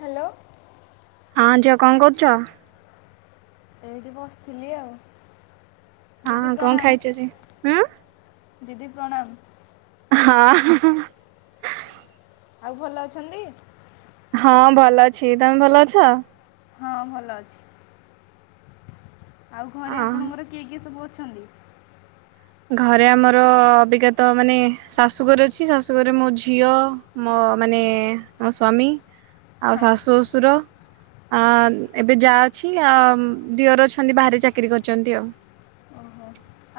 Hello. ହଁ ଝିଅ କଣ କରୁଚ? ଏଇଟି ବସିଥିଲି ଆଉ ଦିଦି ହଁ କଣ ଖାଇଛ ଯେ? ପ୍ରଣାମ। ଉଁ ଦିଦି ପ୍ରଣାମ। ହଁ ହ ହଁ। ଆଉ ଭଲ ଅଛନ୍ତି? ହଁ ଭଲ ଅଛି ତମେ ଭଲ ଅଛ? ହଁ ଭଲ ଅଛି ଆଉ ଅ ଘରେ ଆପଣଙ୍କର କିଏ କିଏ ସବୁ ଅଛନ୍ତି? ଘରେ ଆମର ଅବିକା ତ ମାନେ ଶାଶୁଘରେ ଅଛି ଶାଶୁଘରେ ମୋ ଝିଅ ମୋ ମାନେ ମୋ ସ୍ୱାମୀ ଆଉ ହଁ ଶାଶୁ ଶଶୁର। ଆ ଏବେ ଜା ଅଛି ଆ ଉଁ ଦିଅର ଅଛନ୍ତି ବାହାରେ ଚାକିରି କରିଚନ୍ତି ଆଉ। ଓ ହୋ।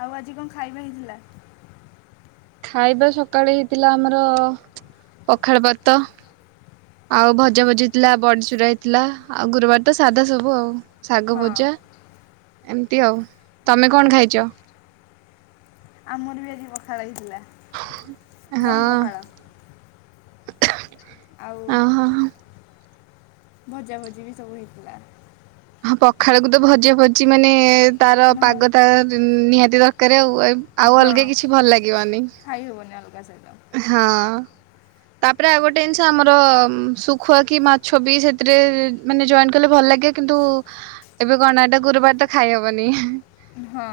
ଆଉ ଆଜି କଣ ଖାଇବା ହେଇଥିଲା? ଖାଇବା ସକାଳେ ହେଇଥିଲା ଆମର ପଖାଳ ଭାତ। ଆଉ ଭଜା ଭଜି ହେଇଥିଲା ବଡିଚୂୁରା ହେଇଥିଲା ଆଉ ଗୁରୁବାର ତ ସାଧା ସବୁ ଆଉ। ହଁ ଶାଗଭଜା ଏମତି ଆଉ ତମେ କଣ ଖାଇଚ? ଆମର ବି ଆଜି ପଖାଳ ହେଇଥିଲା। ଦହି ପଖାଳ ହଁ। ଆଉ। ଓହୋ। ଭଜା ଭଜି ବି ସବୁ ହେଇଥିଲା। ହଁ ପଖାଳକୁ ତ ଭଜା ଭଜି ମାନେ ତାର ନହ ପାଗ ତା ଜି ନିହାତି ଦରକାର ଆଉ ଏ ଆଉ ହଁ ଅଲଗା କିଛି ଭଲ ଲାଗିବନି। ଖାଇ ହେବନି ଆଉ କାହା ସହିତ। ହଁ। ତାପରେ ଆଉ ଗୋଟେ ଜିନିଷ ଆମର ଉଁ ଶୁଖୁଆ କି ମାଛ ବି ସେଥିରେ ଇ ମାନେ ଜଏନ୍ କଲେ ଭଲ ଲାଗେ କିନ୍ତୁ ଏବେ କଣ ନା ଟା ଗୁରୁବାର ତ ଖାଇ ହବନି। ହଁ।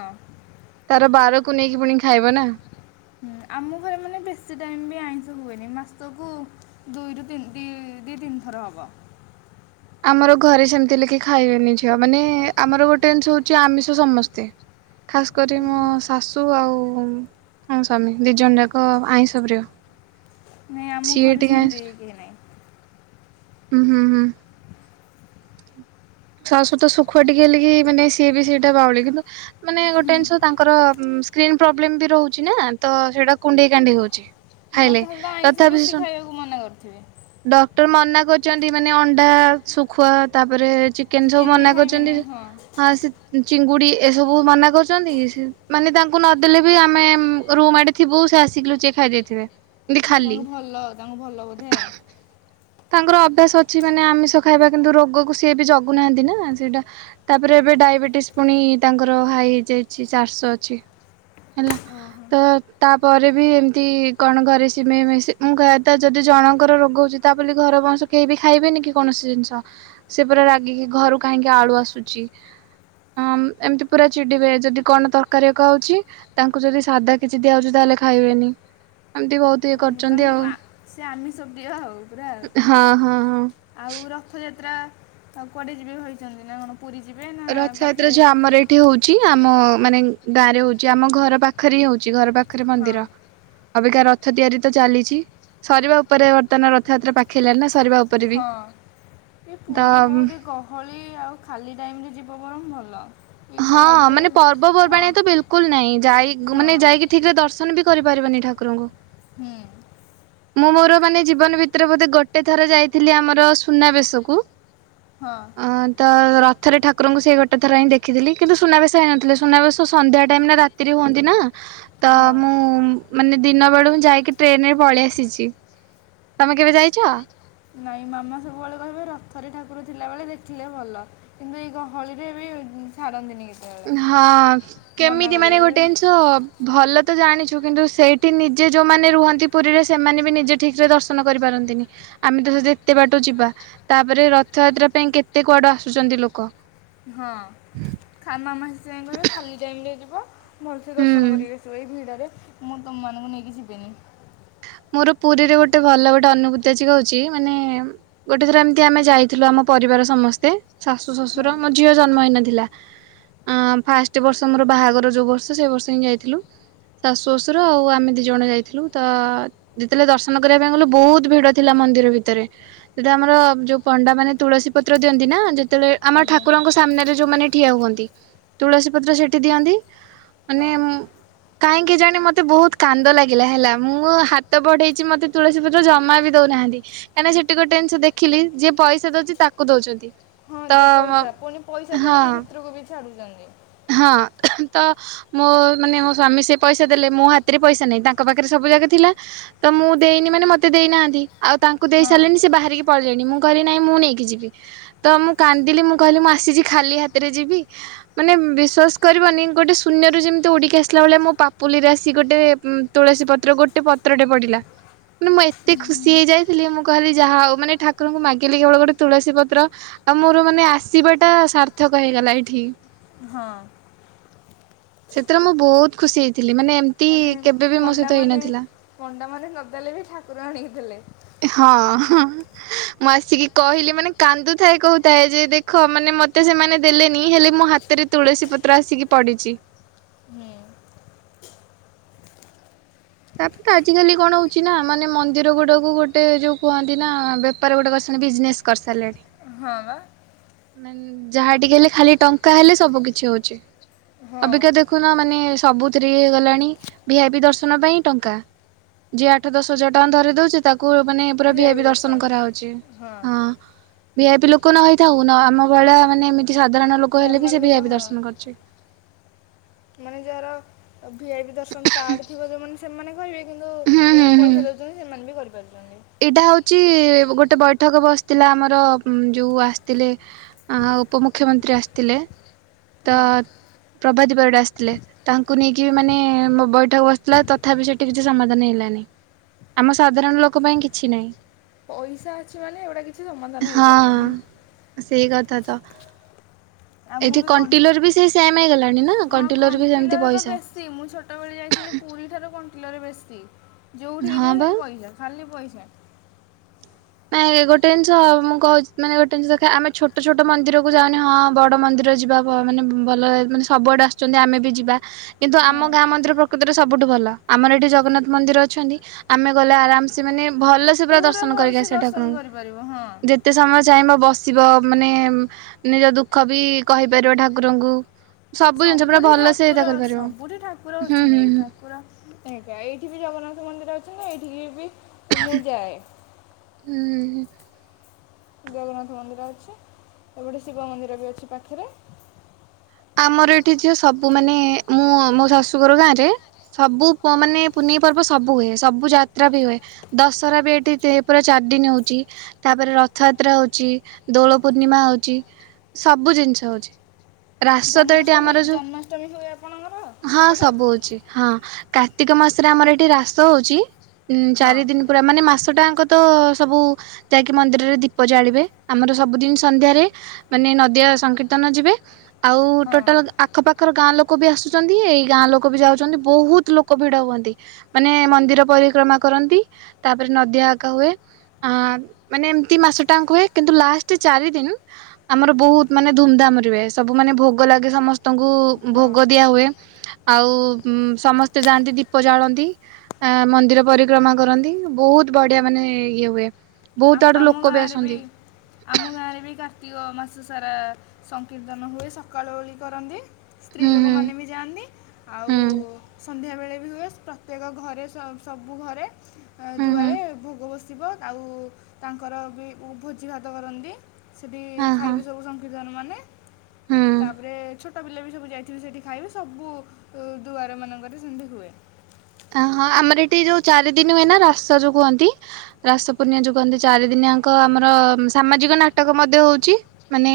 ତାର ବାରକୁ ନେଇକି ପୁଣି ଖାଇବ ନା। ହୁଁ, ଆମ ଘରେ ମାନେ ବେଶି ଟାଇମ୍ ବି ଆଇଁଷ ହୁଏନି ମାସକୁ ଦୁଇରୁ ତି ଦି ଦି ତିନିଥର ହବ। ଆମର ଘରେ ସେମତି ହେଲେ କେହି ଖାଇବେନି ଝିଅ ମାନେ ଆମର ଗୋଟେ ଜିନିଷ ହଉଚି ଆମିଷ ସମସ୍ତେ। ଖାସ୍ କରି ମୋ ଶାଶୁ ଆଉ ଆଉ ମୋ ସ୍ବାମୀ ଦି ଜଣ ଯାକ ଆଇଁଷ ପ୍ରିୟ। ନାଇଁ ଆମ ସିଏ ଘରେ ସେମିତି ଟିକେ-ହଁ କେହି ନାହିଁ ହୁଁ ହୁଁ। ଶାଶଵତ ସୁଖୁଆ ଟିକେ ଲାଗି ମାନେ ସିଏ ବି ସେଇଟା ବାଉଳି କିନ୍ତୁ ମାନେ ଗୋଟେ ଜିନିଷ ତାଙ୍କର ସ୍କ୍ରିନ୍ ପ୍ରୋବ୍ଲେମ ବି ରହୁଛି ନା ତ ସେଇଟା କୁଣ୍ଡେଇ କାନ୍ଦେଇ ହଉଛି। ହଁ ଖାଇଲେ ତାହେଲେ ତ ଆଇଁଷ ତଥାପି ସେ ବେଶୀ ଖାଇବାକୁ ମନା କରିଥିବେ ଶୁଣ ଡକ୍ଟର ମନା କରୁଛନ୍ତି ମାନେ ଅଣ୍ଡା, ଶୁଖୁଆ, ତାପରେ ଚି ଚିକେନ୍ ସବୁ ମନା କରୁଛନ୍ତି ହଁ ସେ ଚିଙ୍ଗୁଡି ଏସବୁ ମନା କରୁଛନ୍ତି। ମାନେ ତାଙ୍କୁ ନଦେଲେ ବି ଆମେ ରୁମ୍ ଆଡ଼େ ଥିବୁ ସେ ଆସିକି ଲୁଚେଏକି ଖାଇଦେଇ ଥିବେ। ତାଙ୍କୁ ଭଲ ତାଙ୍କୁ ଭଲ ବୋଧେ ଆଉ। ତାଙ୍କର ଅଭ୍ୟାସ ଅଛି ମାନେ ଆମିଷ ଖାଇବା କିନ୍ତୁ ରୋଗକୁ ସିଏ ବି ଜଗୁନାହାନ୍ତି ନା ସେଇଟା ତାପରେ ଏବେ ଡାଇବେଟିସ୍ ପୁଣି ତାଙ୍କର ହାଇ ହେଇଯାଇଛି ଚାରିଶହ ଅଛି ହେଲା। ଓହୋ ତ ତାପରେ ବି ଏମିତି କଣ ଘରେ ସିମେଇମେସି ମୁଁ କହିବା ତ ଯଦି ଜଣଙ୍କର ରୋଗ ହଉଛି ତା ବୋଲି ଘର ବଂଶ କେହି ବି ଖାଇବେନି କି କୌଣସି ଜିନିଷ। ସେ ପୂରା ରାଗିକି ଘରୁ କାହିଁକି ଆଳୁ ଆସୁଛି। ହଁ ଏମିତି ପୁରା ଚିଡ଼ିବେ ଯଦି କଣ ତରକାରୀ ଖାଉଛି। ତାଙ୍କୁ ଯଦି ସାଧା କିଛି ଦିଆଯାଉଛି ତାହେଲେ ଖାଇବେନି। ଏମତି ବୋହୁତ୍ ତାଙ୍କୁ ସେ ଆମିଷ ଦିଅ ଆଉ। ପୁରା ଆଉ। ହଁ ହଁ ହଁ। ଆଉ ରଥଯାତ୍ରା ଆଉ କୁଆଡ଼େ ଯିବେ ଭାବିଛନ୍ତି? ନା କଣ ପୁରୀ ଯିବେ ନା ରଥଯାତ୍ରା ପାଖରେ? ଯୋଉ ଆମର ଏଠି ହଉଛି ଆମ ମାନେ ଗାଁ ରେ ହଉଛି ଆମ ଘର ପାଖରେ ହଉଛି ଘର ପାଖ ପାଖରେ ହଁ ମନ୍ଦିର। ଅବେକାା ରଥ ତିଆରି ତ ଚାଲିଛି। ସରିବା ଉପରେ ବର୍ତ୍ତମାନ ରଥଯାତ୍ରା ପାଖ ଖେିଲଣି ନା ସରିବା ଉପରେ ବି? ହଁ ଏ ତ ପୁରୀ ବହୁତ ଏ ଗହଳି ଆଉ ଖାଲି ଟାଇମ୍ ରେ ଯିବ ବରଂ ଭଲ। ଏ ହଁ ଗହଳିରେ ମାନେ ହଁ ପର୍ବପର୍ବାଣି ତ ବିଲ୍ କୁଲ୍ ନାହିଁ ଯାଇ ହଁ ମାନେ ଯାଇକି ଠିକ୍ ରେ ଦର୍ଶନ ବି କରିପାରିବନି ଠାକୁରଙ୍କୁ। ହୁଁ। ମୁଁ ମୋର ମାନେ ଜୀବନ ଭିତରେ ବୋଧେ ଗୋଟେ ଥର ଯାଇଥିଲି ଆମର ସୁନାବେଶକୁ। ହଁ। ଅ ତ ରଥରେ ଠାକୁରଙ୍କୁ ସେ ଗୋଟ ଥର ହିଁ ଦେଖିଥିଲି। କିନ୍ତୁ ସୁନାବେଶ ହେଇନଥିଲେ ସୁନାବେଶ ସନ୍ଧ୍ୟା ଟାଇମ୍ ରେ ରେ ହୁଅନ୍ତି ନା ତ ହଁ ମୁଁ ମାନେ ଦିନ ବେଳୁ ଯାଇକି ଟ୍ରେନ ରେ ପଳେଇ ଆସିଛି। ତମେ କେବେ ଯାଇଛ? ନାଇଁ ମାମା ସବୁବେଳେ କହିବ ରଥରେ ଠାକୁର ଥିଲାବେଳେ ଦେଖିଲେ ଭଲ। କିନ୍ତୁ ଏଇ ଗହଳି ରେ ବି ଛାଡନ୍ତିନି କିଛି। ହଁ କେମିତି ମାନେ କହିବେ ଗୋଟେ ଜିନିଷ ଭଲ ତ ଜାଣିଛୁ କିନ୍ତୁ ସେଇଠି ନିଜେ ଯୋଉମାନେ ରୁହନ୍ତି ପୁରୀରେ ସେମାନେ ବି ନିଜେ ଠିକ୍ ରେ ଦର୍ଶନ କରିପାରନ୍ତିନି। ଆମେ ତ ସେ ଏତେ ବାଟ ଯିବା। ତାପରେ ରଥଯାତ୍ରା ପାଇଁ କେତେ କୁଆଡୁ ଆସୁଛନ୍ତି ଲୋକ। ହଁ, ମାମା ସେଥିପାଇଁ କହିବ ଖାଲି ଟାଇମ୍ରେ ଯିବ। ଭଲସେ ହୁଁ। ଦର୍ଶନ କରିକି ଆଶିବ ଏଇ ଭିଡ଼ରେ। ମୁଁ ତୁମମାନଙ୍କୁ ନେଇକି ଯିବିନି। ମୋର ପୁରୀରେ ଗୋଟେ ଭଲ ଗୋଟେ ଅନୁଭୂତି ଜିକହୁଛି ମାନେ ଗୋଟେ ଥର ଏମିତି ଆମେ ଯାଇଥିଲୁ ଆମ ପରିବାର ସମସ୍ତେ, ଶାଶୁ ହଁ ଶ୍ୱଶୁର ମୋ ଝିଅ ଜନ୍ମହେଇନଥିଲା। ଫାଷ୍ଟ ବର୍ଷ ମୋର ବାହାଘର ଯୋଉ ବର୍ଷ ସେ ବର୍ଷ ହିଁ ଯାଇଥିଲୁ। ଶାଶୁ ଶଶୁର ଆଉ ଆମେ ଦୁଇ ଜଣ ଯାଇଥିଲୁ ତ ଯେତେବେଳେ ଦର୍ଶନ କରିବା ପାଇଁ ଗଲୁ ବୋହୁତ୍ ଭିଡ ଥିଲା ମନ୍ଦିର ଭିତରେ। ସେଟା ଆମର ଯୋଉ ପଣ୍ଡା ମାନେ ତୁଳସୀ ପତ୍ର ଦିଅନ୍ତି ନା ଯେତେବେଳେ ଆମର ଆଜ୍ଞା ଠାକୁରଙ୍କ ସାମ୍ନାରେ ଯୋଉମାନେ ଠିଆ ହୁଅନ୍ତି ତୁଳସୀ ପତ୍ର ସେଠି ଦିଅନ୍ତି। ମାନେ ହଁ କାହିଁକି ଜାଣେ ମତେ ବହୁତ କାନ୍ଦ ଲାଗିଲା ହେଲା ମୁଁ ହା ତ ବଢେଇଛି ମତେ ତୁଳସୀ ପତ୍ର ଜମା ବି ଦଉନାହାନ୍ତି। କାହିଁକିନା ସେଠି ଗୋଟେ ଜିନିଷ ଦେଖିଲି ଯିଏ ପଇସା ଦଉଛି ତାକୁ ଦଉଛନ୍ତି। ହଁ ତ ଯେ ପଇସା ପୁଣି ପଇସା ଦେଲେ ହଁ ବି ଭିତରକୁ ବି ଛାଡୁଛନ୍ତି। ହଁ ତ ମୋ ମାନେ ମୋ ସ୍ଵାମୀ ସେ ପଇସା ଦେଲେ ମୋ ହାତରେ ପଇସା ନାହିଁ ତାଙ୍କ ପାଖରେ ସବୁଯାକ ଥିଲା ତ ମୁଁ ଦେଇନି ମାନେ ମତେ ଦେଇନାହାନ୍ତି ଆଉ ତାଙ୍କୁ ଦେଇ ହଁ ସାରିଲେଣି ସେ ବାହାରିକି ପଳେଇଲେଣି ମୁଁ କହିଲି ନାଇଁ ମୁଁ ନେଇକି ଯିବି। ତ ମୁଁ କାନ୍ଦିଲି ମୁଁ କହିଲି ମୁଁ ଆସିଛି ଖାଲି ହାତରେ ଯିବି। ମାନେ ବିଶ୍ୱାସ କରିବନି ଗୋଟେ ଶୂନ୍ୟରୁ ଯେମିତି ଉଡ଼ିକି ଆସିଲା ଭଳିଆ ମୋ ପାପୁଲିରେ ଆସିକି ଗୋଟେ ତୁଳସୀ ପତ୍ର ଗୋଟେ ପତ୍ରଟେ ପଡିଲା। ମାନେ ମୁଁ ଏତେ ଖୁସି ହେଇଯାଇଥିଲି ମୁଁ କହିଲି ଯାହା ଆଉ ମାନେ ଠାକୁରଙ୍କୁ ମାଗିଲି କେବଳ ଗୋଟେ ତୁଳସୀ ପତ୍ର ଆଉ ମୋର ମାନେ ଆସିବା ଟା ସାର୍ଥକ ହେଇଗଲା ଏଠି। ହଁ। ସେଥିରେ ମୁଁ ବହୁତ ଖୁସି ହେଇଥିଲି ମାନେ ଏମିତି ମାନେ କେବେ ବି ମୋ ସହିତ ପଣ୍ଡାମାନେ ହେଇନଥିଲା। ପଣ୍ଡାମାନେ ନଦେଲେ ବି ଠାକୁର ଆଣିକି ଦେଲେ। ହଁ ହ। ମୁଁ ଆସିକି କହିଲି ମାନେ କାନ୍ଦୁଥାଏ କହୁଥାଏ ଯେ ଦେଖ ମାନେ ମତେ ସେମାନେ ଦେଲେନି ହେଲେ ମୋ ହାତ ଭିତରେ ତୁଳସୀ ପତ୍ର ଆସିକି ପଡିଛି। ହୁଁ ତାପରେ ଆଜିକାଲି କଣ ହଉଛି ନା ମାନେ ମନ୍ଦିର ଗୁଡାକୁ ଗୋଟେ ଯୋଉ କୁହନ୍ତି ନା ବେପାର ଗୁଡା କରିସନ୍ତି ବିଜନେସ୍ କରିସାରିଲେଣି। ହଁ ବା। ମାନେ ଯାହା ଟିକେ ହେଲେ ଖାଲି ଟଙ୍କା ହେଲେ ସବୁ କିଛି ହଉଛି ହଁ ଅବିକା ଖୁନ ମାନେ ସବୁଥିରେ ହେଇଗଲାଣି ଭି ଆଇ ପି ଦର୍ଶନ ପାଇଁ ଟଙ୍କା। ଯିଏ ଆଠ ଦଶ ହଜାର ଟଙ୍କା ଧରେଇ ଦଉଛି ତାକୁ କୁ ମାନେ ପୁରା ଭି ଆଇ ପି ଦର୍ଶନ କରାହଉଛି ହଁ ଭି ଆଇ ପି ଲୋକ ନ ହେଇଥାଉ ଖୁନ ଆମ ଭଳିଆ ମାନେ ଏମିତି ସାଧାରଣ ଲୋକ ହେଲେ ବି ନର୍ମାଲ ସେ ଭି ଲୋକ ଆଇ ପି ହଁ ଦର୍ଶନ କରୁଛି। ମାନେ ଯାହାର ଭି ଆଇ ପି ଦର୍ଶନ କାର୍ଡ ଥିବ ଯୋଉମାନେ ସେମାନେ କହିବେ। କିନ୍ତୁ ହୁଁ ହୁଁ ଯେଉଁମାନେ ହୁଁ ପଇସା ଦେଉଛନ୍ତି ସେମାନେ ବି କରିପାରୁଛନ୍ତି। ଏଇଟା ହଉଛି ଗୋଟେ ବୈଠକ ବସିଥିଲା ଆମର ଯୋଉ ଆସିଥିଲେ ଅ ଉପମୁଖ୍ୟମନ୍ତ୍ରୀ ଆସିଥିଲେ ତ ହଁ ପ୍ରଭାତୀ ପରିଡା ଆସିଥିଲେ। ତାଙ୍କୁ ନେଇକି ବି ମାନେ ମ ବୈଠକ ବସିଥିଲା ତଥାପି ସେଠି କିଛି ସମାଧାନ ହେଲାନି। ଆମ ସାଧାରଣ ଲୋକ ପାଇଁ କିଛି ନାହିଁ। ପଇସା ଅଛି ମାନେ ଏଗୁଡା କିଛି ସମାଧାନ ହଁ ହେଇପାରିବନି। ସେଇ କଥା ତ। ଆଉ ମୁଁ ଏଠି ବି କଣ କଣ୍ଟିଲର ବି ସେ ସେମ ହେଇଗଲାଣି ନା ହଁ କଣ୍ଟିଲର ବି ସେମିତି କଣ୍ଟିଲରେ ପଇସା। [unintelligible] ମୁଁ ଛୋଟବେଳେ ଯାଇଥିଲି ପୁରୀଠାରୁ କଣ୍ଟିଲୋ ରେ ବେଶୀ ଯେଉଁଠିକି ହଁ ଯିବ ବା ସେଇଠି ପଇସା। ଖାଲିି ପଇସା। ନାଇଁ ଗୋଟେ ଜିନିଷ ମୁଁ କହୁଛି ମାନେ ଗୋଟେ ଜିନିଷ ଦେଖ ଆମେ ଛୋଟ ଛୋଟ ମନ୍ଦିରକୁ ଯାଉନି ହଁ ବଡ ମନ୍ଦିର ଯିବା ମାନେ ଭଲ ମାନେ ସବୁଆଡେ ଆସୁଛନ୍ତି ଆମେ ବି ଯିବା କିନ୍ତୁ ଆମ ହଁ ଗାଁ ମନ୍ଦିର ପ୍ରକୃତରେ ସବୁଠୁ ଭଲ, ଆମର ଏଠି ଜଗନ୍ନାଥ ମନ୍ଦିର ଅଛନ୍ତି ଆମେ ଗଲେ ଆରାମ୍ ସେ ମାନେ ଭଲସେ ପୁରା ଦର୍ଶନ କରିକି ଭଲସେ ଆସିଵା ଦର୍ଶନ କରିପାରିବ ହଁ ଠାକୁରଙ୍କୁ। ଯେତ ତେ ସମୟ ଚାହିଁବ ବସିବ ମାନେ ନିଜ ଦୁଃଖ ବି କହିପାରିବ ଠାକୁରଙ୍କୁ। ସବୁ ଜିନିଷ ପୁରା ସବୁରି ଭଲ ସେ ଏଇଟା ଠାକୁର କରିପାରିବ ସବୁଠି ଠାକୁର ହୁଁ ହୁଁ ଅଛନ୍ତି ଠାକୁର ଆଜ୍ଞା ଏଇଠି ବି ଜଗନ୍ନାଥ ମନ୍ଦିର ଅଛନ୍ତି। ଏଇଠିକି ବି ମୁଁ ଯାଏ। ହୁଁ। ଜଗନ୍ନାଥ ମନ୍ଦିର ଅଛି, ଏଟି ଗୋଟେ ଶିବ ମନ୍ଦିର ଅଛି ପାଖରେ। ଆମର ଏଠି ଝିଅ ସବୁ ମାନେ ମୁଁ ମୋ ଶାଶୁଘର ଗାଁ ରେ ସବୁ ପୁଅମାନେ ପୁନେଇ ପର୍ବ ସବୁ ହୁଏ ସବୁ ଯାତ୍ରା ବି ହୁଏ। ଦଶହରା ବି ଏଠି ସେ ପୁରା ଚାରି ଦିନି ହଉଚି। ତାପରେ ରଥଯାତ୍ରା ହଉଚି, ଦୋଳ ପୂର୍ଣ୍ଣିମା ହଉଚି ସବୁ ଜିନିଷ ହଉଚି। ରାସ ତ ଏଠି ଜନ୍ମାଷ୍ଟମୀ ଆମର ଯୋଉ, ଜନ୍ମାଷ୍ଟମୀ ହୁଏ ଆପଣଙ୍କର ହଁ ସେପଟେ ସବୁ ହଉଚି। ହଁ କାର୍ତ୍ତିକ ମାସରେ ଆମର ଏଠି ରାସ ହଉଚି, ଉଁ ହଁ ଚାରି ଦିନି ପୁରା ମାନେ ମାସଟାଅଙ୍କ ତ ସବୁ ଯାହାକି ମନ୍ଦିରରେ ଦୀପ ଜାଳିବେ ଆମର ସବୁଦିନି ସନ୍ଧ୍ୟାରେ। ମାନେ ନଦିଆ ସଂକୀର୍ତ୍ତନ ଯିବେ ଆଉ ହଁ ଟୋଟାଲ୍ ଆଖପାଖର ଗାଁ ଲୋକ ବି ଆସୁଚନ୍ତି, ଏଇ ଗାଁ ଲୋକ ବି ଯାଉଚନ୍ତି, ବହୁତ ଲୋକ ଭିଡ ହୁଅନ୍ତି। ମାନେ ମନ୍ଦିର ପରିକ୍ରମା କରନ୍ତି, ତାପରେ ନଦିଆ ଆକା ହୁଏ। ହଁ ମାନେ ଏମିତି ମାସ ଟାଙ୍କ ହୁଏ। କିନ୍ତୁ ଲାଷ୍ଟ୍ ଚାରିଦିନି ଆମର ବହୁତ ମାନେ ଧୁମ୍ ଧାମ୍ ରେ ହୁଏସ୍। ସବୁ ମାନେ ଭୋଗ ଲାଗେ ସମସ୍ତଙ୍କୁ ହଁ ଭୋଗ ଦିଆ ହୁଏ। ଆଉ ସମସ୍ତେ ଯାଆନ୍ତି ଦୀପ ଜାଳନ୍ତି। ଆ ମନ୍ଦିର ପରିକ୍ରମା କରନ୍ତି, ବହୁତ ବଢିଆ ମାନେ ଇଏ ହୁଏ। ବହୁତ ଆ ଆଡୁ ଆମ ଲୋକ ଗାଁରେ ବି ଆସନ୍ତି ଆମ ଗାଁରେ ବି କାର୍ତ୍ତିକ ମାସ ସାରା ସଂକୀର୍ତ୍ତନ ହୁଏ ସକାଳ ଓଳି କରନ୍ତି। ସ୍ତ୍ରୀ ହୁଁ ହୁଁ ଲୋକମାନେ ବି ଯାଆନ୍ତି, ଆଉ ହୁଁ ସନ୍ଧ୍ୟାବେଳେ ବି ହୁଏ। ପ୍ର ପ୍ରତ୍ୟେକ ଘରେ ସ ସବୁ ଘରେ ହୁଁ ହୁଁ ଦୁଆରେ ଭୋଗ ବସିବ, ଆଉ ତାଙ୍କର ବି ଭୋଜି ଭାତ କରନ୍ତି ସେଠି ହଁ ହଁ। ଖାଇବେ ସବୁ ସଂକୀର୍ତ୍ତନ ମାନେ। ହୁଁ ତାପରେ ଛୋଟ ପିଲା ବି ସବୁ ଯାଇଥିବେ ସେଇଠି ଖାଇବେ ସବୁ ଉ ଦୁଆର ମାନଙ୍କରେ ସେମିତି ହୁଏ। ଅ ହଁ ଆମର ଏଠି ଯୋଉ ଚାରିଦିନ ହୁଏ ନା ରାସ ଯୋଉ କୁହନ୍ତି। ରାସ ପୂର୍ଣ୍ଣିମା ଯୋଉ କହନ୍ତି ଚାରି ଦିନି ଆଙ୍କ ଆମର ସାମାଜିକ ନାଟକ ମଧ୍ୟ ହଉଚି। ମାନେ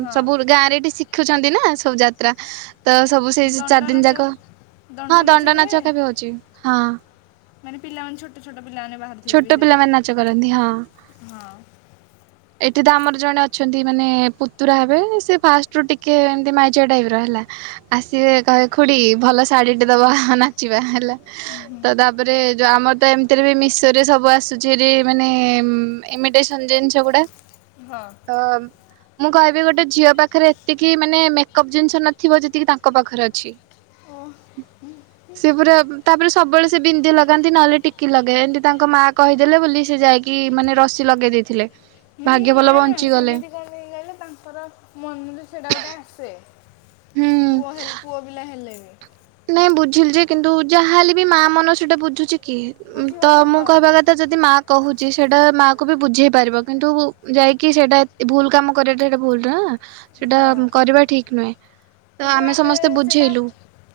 ହଁ ସବୁ ଗାଁରେ ଏଠି ଶିଖୁଚନ୍ତି ନା, ସବୁ ଯାତ୍ରା। ତ ସବୁ ସେଇ ଚାରି ଦଣ୍ଡ ଦିନି ନାଚ ଯାକ, ହଁ ନାଚ ଦଣ୍ଡ ହୁଏ ନାଚକା ବି ହଉଚି। ହଁ। ମାନେ ପିଲାମାନେ ଛୋଟ ଛୋଟ ପିଲାମାନେ ବାହାରିଥିବେ ବି ଛୋଟ ସେଥିରେ ପିଲାମାନେ ନାଚ କରନ୍ତି, ହଁ। ହଁ ଏଠି ତ ଆମର ଜଣେ ଅଛନ୍ତି ମାନେ ପୁତୁରା ହେବେ ସେ ଫାଷ୍ଟ ରୁ ଟିକେ ଏମତି ମାଇଚିଆ ଟାଇପି ର ହେଲା। ଆସିବେ କହିବେ ଖୁଡି ଭଲ ଶାଢୀ ଟେ ଦବ ନାଚିବା ହେଲା। ତ ତାପରେ ଯୋଉ ଆମର ତ ଏମିତିରେ ବି ମିଶ୍ ଏଥିରେ ସବୁ ଆସୁଚି ଫେରି ମାନେ ଇମିଟେସନ୍ ଜିନିଷ ଗୁଡା। ହଁ। ହଁମ୍। ମୁଁ କହିବି ଗୋଟେ ଝିଅ ପାଖରେ ଏତିକି ମାନେ ମେକପ୍ ଜିନିଷ ନଥିବ ଯେତିକି ତାଙ୍କ ପାଖରେ ଅଛି। ଓ ସେ ପୁରା ତାପରେ ସବୁବେଳେ ସେ ବିନ୍ଧି ଲଗାନ୍ତି ନହେଲେ ଟିକିଲି ଲଗେଇବେ ଏମତି ତାଙ୍କ ମା କହିଦେଲେ ବୋଲି ସେ ଯାଇକି ମାନେ ରସି ଲଗେଇ ଦେଇଥିଲେ। ହୁଁ ଭାଗ୍ୟ ନା ଭଲ ନା ବଞ୍ଚିଗଲେ ସେମିତି କରି ଦେଇ ଗଲେ ତାଙ୍କର ମନୁରେ ସେଟା ଗୋଟେ ଆସେ। ହୁଁ। ପୁଅ ହେଲ୍ ପୁଅ ପିଲା ହେଲେ ବି। ନାଇଁ ବୁଝିଲି ଯେ କିନ୍ତୁ ଯାହା ହେଲେ ବି ମା ମନ ସେଇଟା ବୁଝୁଚି କି ତ ବୁଝିବନି ମୁଁ ହଁ କହିବା କଥ୍ ତ ଯଦି ମା କହୁଚି ସେଟା ମା କୁ ବି ବୁଝେଇ ପାରିବ, କିନ୍ତୁ ଯାଇକି ସେଇଟା ଏ ଭୁଲ କାମ କରିବାଟା ଏଟା ଭୁଲ୍ ନାଁ। ସେଟା ହଁ କରିବା ଠିକ୍ ନୁହେଁ, ତ କିନ୍ତୁ ଆମେ ସମସ୍ତେ ସେଟା ବୁଝେଇଲୁ।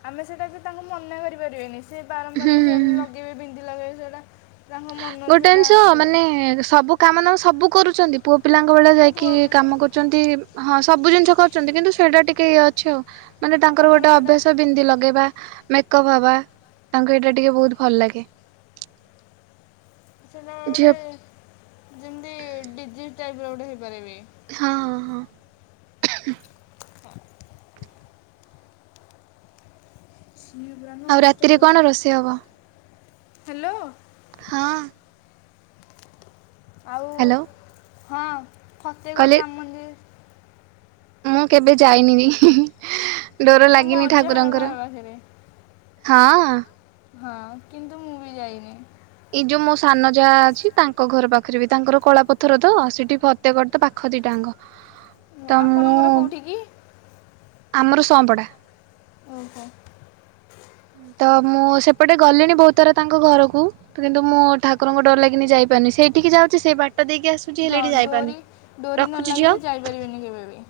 ଆମେ ସେଇଟା ବି ତାଙ୍କୁ ମନା କରିପାରିବାନି ସେ ହୁଁ ବାରମ୍ବାର ହୁଁ ସେଟା ହୁଁ। ଲଗେଇବେ ବିନ୍ଧି ଲଗେଇବେ ସେଟା-' ତାଙ୍କ ମନରୁ ଗୋଟେ ସେଟା ଜିନଷ ଆସେ ମାନେ ସବୁ କାମ ଦାମ ସବୁ କରୁଛନ୍ତି ପୁଅ ପିଲାଙ୍କ ଭଳିଆ ମାନେ ପୁଅ ଯାଇକି କାମ କରୁ-' ହଁ ସବୁ ଜିନିଷ କରୁଛନ୍ତି କିନ୍ତୁ ସେଇଟା ଟିକେ ଇଏ ଅଛି ଆଉ। ମାନେ ତାଙ୍କର ଗୋଟେ ଅଭ୍ୟାସ ବିନ୍ଧି ଲଗେଇବା ମେକଅପ୍ ହବା ତାଙ୍କୁ ଏଇଟା ଟିକେ ବହୁତ ଭଲ ଲାଗେ। ସେଇଟା ଗୋଟେ ଝିଅ ଯେମିତି ଡିଜିଟ୍ ଟାଇପ୍ ର ଗୋଟେ ହେଇପାରିବି। ହଁ ହଁ ହଁ। ତ ନିଉ ବ୍ରାଣ୍ଡ। ଆଉ ରାତିରେ କଣ ରୋଷେଇ ହବ? ହାଲୋ। ହଁ। ଆଉ ହ୍ୟାଲୋ ହଁ ଫତେଇ କହିଲେ ଗଡ଼ ରାମ ମନ୍ଦିର। ମୁଁ କେବେ ଯାଇନି ବି ଡୋର ପୁରା ମୋ ଲାଗିନି ଅଜାହର ଠାକୁରଙ୍କର। ଘର ପାଖରେ ହଁ। ହଁ କିନ୍ତୁ ମୁଁ ବି ଯାଇନି। ଏଇ ଯୋଉ ମୋ ସାନ ଯାଆ ଅଛି ତାଙ୍କ ଘର ପାଖରେ ବି ତାଙ୍କର କଳାପଥର ତ ସେଠି ଫତେକଡତେ ପାଖ ଦିଟା ଯାଙ୍କ। ତ ମୁଁ ଆପଣଙ୍କର କେଉଁଠି କି ଆମର ସୁଆଁପଡା। ଓହୋ। ତ ମୁଁ ସେପଟେ ଗଲିଣି ବୋହୁତ୍ ଥର ତାଙ୍କ ଘରକୁ। ତ କିନ୍ତୁ ମୁଁ ଠାକୁରଙ୍କୁ ଡୋର ଲାଗିନି ଯାଇପାରୁନି ସେଇଠିକି ଯାଉଛି ସେଇବା ବାଟ ଦେଇକି ଆସୁଛି ହେଲେ ହଁ ସେଠିକି ଯାଇପାରୁନି। ରଖୁଛି ଝିଅ? ପାରିବେନି କେବେ ବି।